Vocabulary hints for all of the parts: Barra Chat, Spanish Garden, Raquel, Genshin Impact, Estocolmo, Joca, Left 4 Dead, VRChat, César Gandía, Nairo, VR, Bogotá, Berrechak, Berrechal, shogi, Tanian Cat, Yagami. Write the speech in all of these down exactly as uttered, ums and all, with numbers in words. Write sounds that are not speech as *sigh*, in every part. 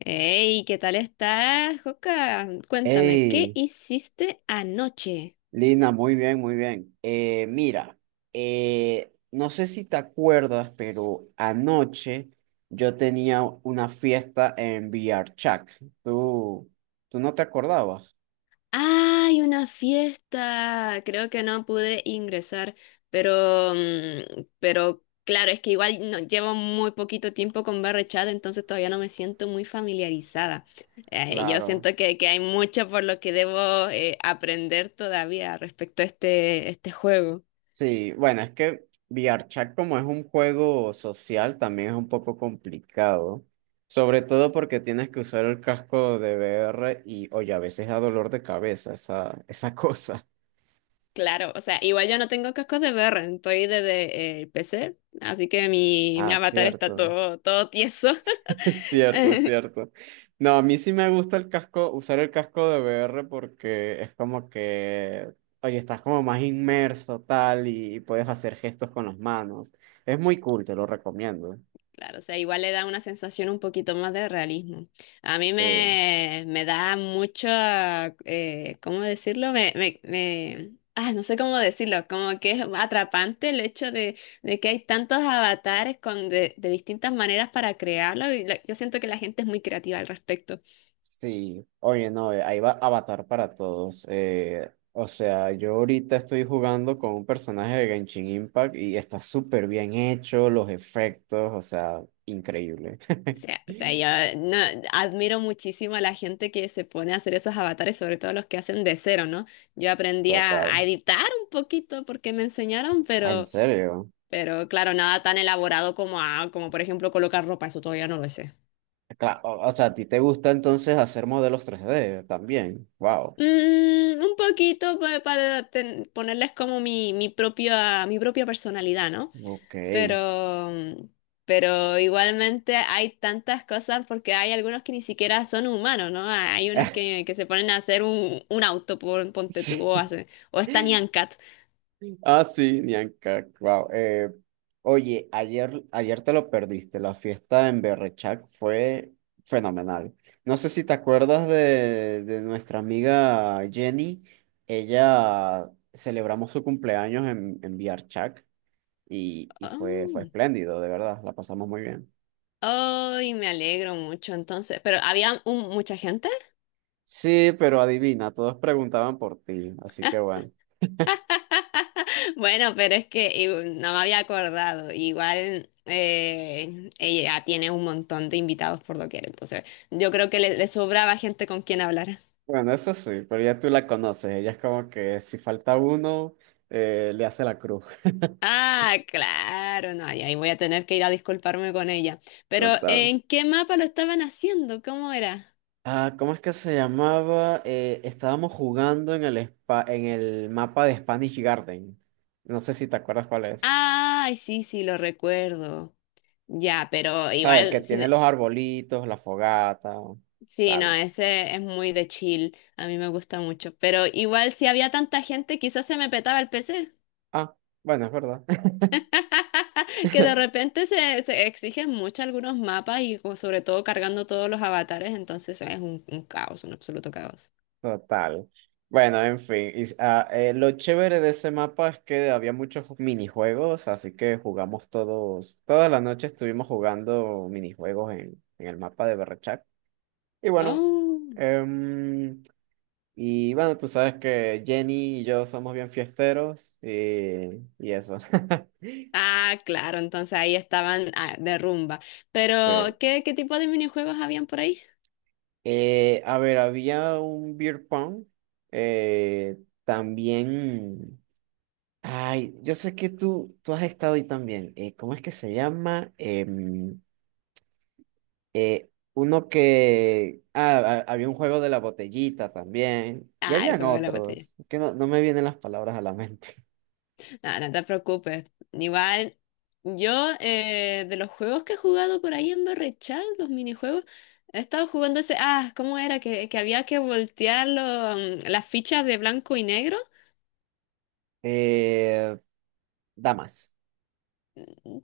Hey, ¿qué tal estás, Joca? Cuéntame, ¿qué Hey, hiciste anoche? Lina, muy bien, muy bien. Eh, mira, eh, no sé si te acuerdas, pero anoche yo tenía una fiesta en VRChat. ¿Tú, ¿tú no te acordabas? ¡Ay, una fiesta! Creo que no pude ingresar, pero, mm, pero claro, es que igual no, llevo muy poquito tiempo con Barra Chat, entonces todavía no me siento muy familiarizada. Eh, yo Claro. siento que, que hay mucho por lo que debo eh, aprender todavía respecto a este, este juego. Sí, bueno, es que VRChat como es un juego social, también es un poco complicado. Sobre todo porque tienes que usar el casco de V R y, oye, a veces da dolor de cabeza esa, esa *laughs* cosa. Claro, o sea, igual yo no tengo cascos de V R, estoy desde eh, el P C, así que mi, mi Ah, avatar está cierto. todo, todo tieso. Es cierto, es *laughs* cierto. No, a mí sí me gusta el casco, usar el casco de V R porque es como que, oye, estás como más inmerso, tal, y, y puedes hacer gestos con las manos. Es muy cool, te lo recomiendo. Claro, o sea, igual le da una sensación un poquito más de realismo. A mí Sí, me, me da mucho, eh, ¿cómo decirlo? Me, me, me- ah, no sé cómo decirlo, como que es atrapante el hecho de, de que hay tantos avatares con, de, de distintas maneras para crearlo y la- yo siento que la gente es muy creativa al respecto. sí. Oye, no, eh, ahí va Avatar para todos. Eh, o sea, yo ahorita estoy jugando con un personaje de Genshin Impact y está súper bien hecho, los efectos, o sea, increíble. O *laughs* sea, o sea, yo no, admiro muchísimo a la gente que se pone a hacer esos avatares, sobre todo los que hacen de cero, ¿no? Yo aprendí a, Total. a editar un poquito porque me enseñaron, Ah, ¿en pero, serio? pero claro, nada tan elaborado como, a- como por ejemplo colocar ropa, eso todavía no lo sé. Cla- O o sea, ¿a ti te gusta entonces hacer modelos tres d también? Wow. Mm, un poquito pa- para ten- ponerles como mi, mi propia, mi propia personalidad, ¿no? Ok. Pero, pero igualmente hay tantas cosas porque hay algunos que ni siquiera son humanos, ¿no? Hay unos *laughs* que, que se ponen a hacer un, un auto, por, ponte tú, Sí. o, hacen, o es Tanian Cat. Ah, sí, Nianca. Wow. Eh, oye, ayer, ayer te lo perdiste. La fiesta en Berrechak fue fenomenal. No sé si te acuerdas de, de nuestra amiga Jenny. Ella celebramos su cumpleaños en, en VRChac y, y fue, fue Oh, espléndido, de verdad. La pasamos muy bien. ay, me alegro mucho entonces. Pero había un- mucha gente. Sí, pero adivina, todos preguntaban por ti, así que bueno. *laughs* Bueno, pero es que eh, no me había acordado. Igual eh, ella tiene un montón de invitados por doquier, entonces yo creo que le, le sobraba gente con quien hablar. Bueno, eso sí, pero ya tú la conoces, ella es como que si falta uno, eh, le hace la cruz. *laughs* Ah, claro, no, y ahí voy a tener que ir a disculparme con ella. Pero, Total. ¿en qué mapa lo estaban haciendo? ¿Cómo era? Ah, ¿cómo es que se llamaba? Eh, estábamos jugando en el spa- en el mapa de Spanish Garden. No sé si te acuerdas cuál es. Ay, sí, sí, lo recuerdo. Ya, pero ¿Sabes? El que igual, sí, tiene de- los arbolitos, la fogata, sí, no, tal. ese es muy de chill, a mí me gusta mucho. Pero igual, si había tanta gente, quizás se me petaba el P C. Ah, bueno, es verdad. *laughs* Que de *laughs* repente se, se exigen mucho algunos mapas y como sobre todo cargando todos los avatares, entonces es un, un caos, un absoluto caos. Total. Bueno, en fin. y s- ah, eh, lo chévere de ese mapa es que había muchos minijuegos, así que jugamos todos, todas las noches estuvimos jugando minijuegos en, en el mapa de Berrechak. Y bueno, Oh. em, y bueno, tú sabes que Jenny y yo somos bien fiesteros y, y eso. *laughs* Ah, claro, entonces ahí estaban ah, de rumba. Sí. Pero, ¿qué, qué tipo de minijuegos habían por ahí? Eh, a ver, había un beer pong. eh, también. Ay, yo sé que tú, tú has estado ahí también. Eh, ¿cómo es que se llama? Em, eh, uno que... Ah, ha- había un juego de la botellita también. Y Ah, el habían juego de la botella. otros. Que no, no me vienen las palabras a la mente. *laughs* No, no te preocupes. Igual, yo eh, de los juegos que he jugado por ahí en Berrechal, los minijuegos, he estado jugando ese. Ah, ¿cómo era? Que, que había que voltear lo- mm, las fichas de blanco y negro Eh, damas.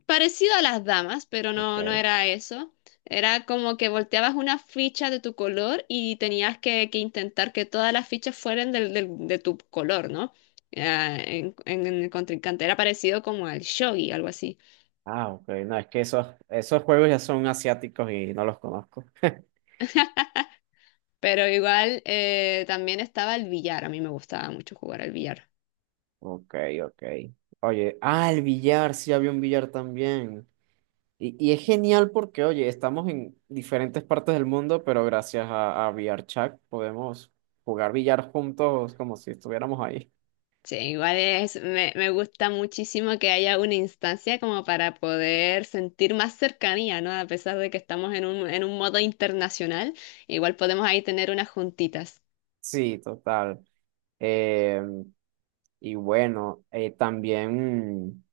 parecido a las damas, pero no, no Ok. era eso. Era como que volteabas una ficha de tu color y tenías que, que intentar que todas las fichas fueran del, del- de tu color, ¿no? Ah, en, en- en el contrincante. Era parecido como al shogi, algo así. Ah, ok. No, es que esos, esos juegos ya son asiáticos y no los conozco. *laughs* Pero igual eh, también estaba el billar. A mí me gustaba mucho jugar al billar. Ok, ok. Oye, ah, el billar. Sí, había un billar también. Y, y es genial porque, oye, estamos en diferentes partes del mundo, pero gracias a, a VRChat podemos jugar billar juntos como si estuviéramos ahí. Sí, igual es, me, me gusta muchísimo que haya una instancia como para poder sentir más cercanía, ¿no? A pesar de que estamos en un, en un modo internacional, igual podemos ahí tener unas juntitas. Sí, total. Eh, y bueno, eh, también,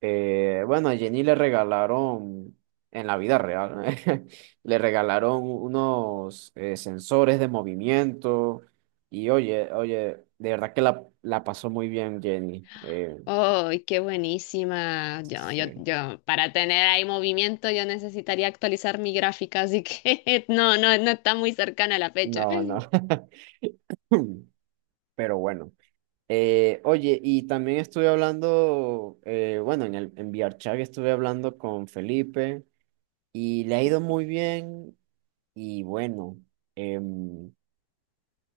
eh, bueno, a Jenny le regalaron, en la vida real, *laughs* le regalaron unos eh, sensores de movimiento. Y oye, oye, de verdad que la, la pasó muy bien Jenny. Eh, ¡Oh, qué buenísima! Yo, yo, sí. Yo, para tener ahí movimiento yo necesitaría actualizar mi gráfica, así que *laughs* no, no, no está muy cercana la fecha. No, no. *laughs* *laughs* Pero bueno. Eh, oye, y también estuve hablando, eh, bueno, en el en VRChat estuve hablando con Felipe y le ha ido muy bien. Y bueno, em,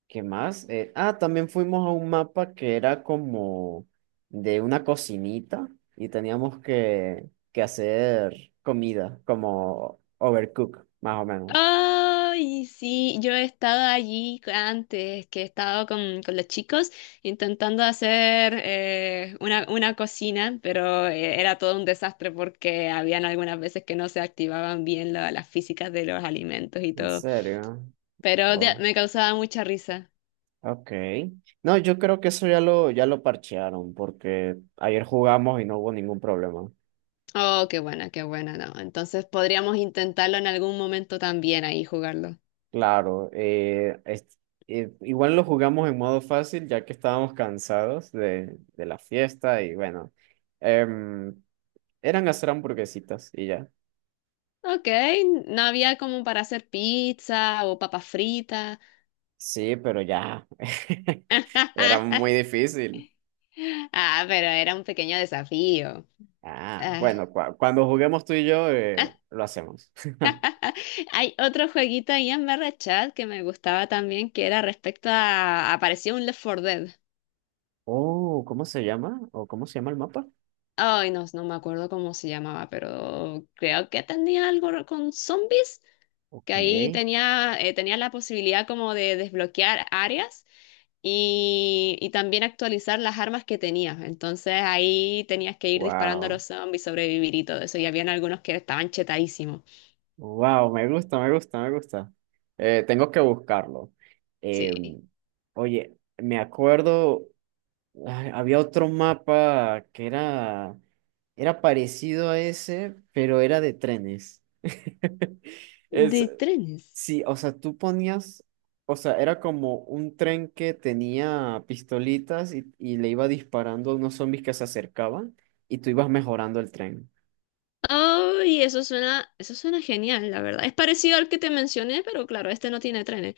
¿qué más? Eh, ah, también fuimos a un mapa que era como de una cocinita y teníamos que, que hacer comida, como overcook, más o menos. Ay, sí, yo he estado allí antes, que he estado con, con los chicos intentando hacer eh, una, una cocina, pero eh, era todo un desastre porque habían algunas veces que no se activaban bien la- las físicas de los alimentos y ¿En todo, serio? pero de- Oh. me causaba mucha risa. Ok. No, yo creo que eso ya lo, ya lo parchearon, porque ayer jugamos y no hubo ningún problema. Oh, qué buena, qué buena, no. Entonces podríamos intentarlo en algún momento también ahí jugarlo. Claro, eh, es- eh, igual lo jugamos en modo fácil, ya que estábamos cansados de, de la fiesta y bueno, em, eran hacer hamburguesitas y ya. Ok, no había como para hacer pizza o papas fritas. Sí, pero ya, *laughs* era *laughs* muy difícil. Ah, pero era un pequeño desafío. Ah, Ah, bueno, cua- cuando juguemos tú y yo, ah, eh, lo hacemos. *laughs* hay otro jueguito ahí en Barra Chat que me gustaba también, que era respecto a... Aparecía un Left four Dead. Oh, ¿cómo se llama? ¿O cómo se llama el mapa? Ay, no, no me acuerdo cómo se llamaba, pero creo que tenía algo con zombies, Ok, que ahí tenía, eh, tenía la posibilidad como de desbloquear áreas y, y también actualizar las armas que tenías. Entonces ahí tenías que ir disparando a wow. los zombies, sobrevivir y todo eso. Y habían algunos que estaban chetadísimos. Wow, me gusta, me gusta, me gusta. Eh, tengo que buscarlo. Eh, Sí. oye, me acuerdo, ay, había otro mapa que era, era parecido a ese, pero era de trenes. *laughs* De Es, trenes. sí, o sea, tú ponías, o sea, era como un tren que tenía pistolitas y, y le iba disparando a unos zombies que se acercaban y tú ibas mejorando el tren. Ay, eso suena, eso suena genial, la verdad. Es parecido al que te mencioné, pero claro, este no tiene trenes.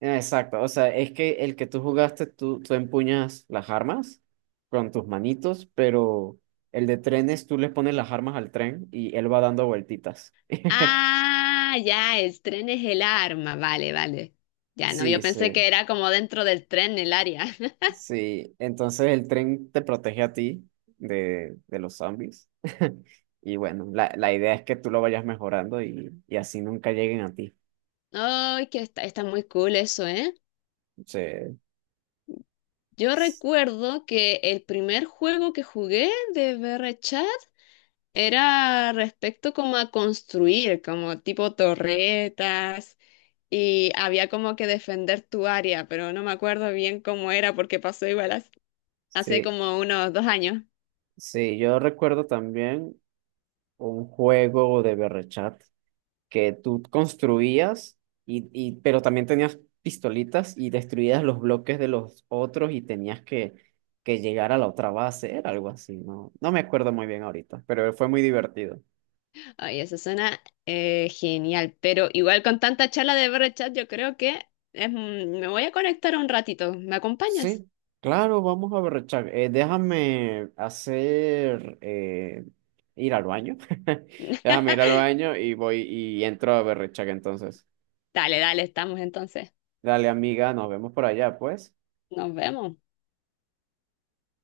Exacto, o sea, es que el que tú jugaste, tú, tú empuñas las armas con tus manitos, pero el de trenes, tú le pones las armas al tren y él va dando vueltitas. *laughs* Ah, ya, el tren es el arma. Vale, vale. Ya no, yo Sí, pensé sí, que era como dentro del tren el área. *laughs* sí. Entonces el tren te protege a ti de, de los zombies. *laughs* Y bueno, la, la idea es que tú lo vayas mejorando y, y así nunca lleguen a ti. Ay, que está, está muy cool eso, ¿eh? Sí, Yo recuerdo que el primer juego que jugué de VRChat era respecto como a construir, como tipo torretas y había como que defender tu área, pero no me acuerdo bien cómo era porque pasó igual hace, hace sí, como unos dos años. sí. Yo recuerdo también un juego de berrechat, que tú construías, y, y, pero también tenías pistolitas y destruías los bloques de los otros y tenías que, que llegar a la otra base, era algo así, no, no me acuerdo muy bien ahorita, pero fue muy divertido. Ay, eso suena eh, genial, pero igual con tanta charla de ver chat yo creo que es un- me voy a conectar un ratito. ¿Me acompañas? Sí, claro, vamos a ver, Chuck, eh, déjame hacer, eh, ir al baño, *laughs* déjame ir al *laughs* baño y voy y entro a Berrechak entonces. Dale, dale, estamos entonces. Dale, amiga, nos vemos por allá, pues. Nos vemos.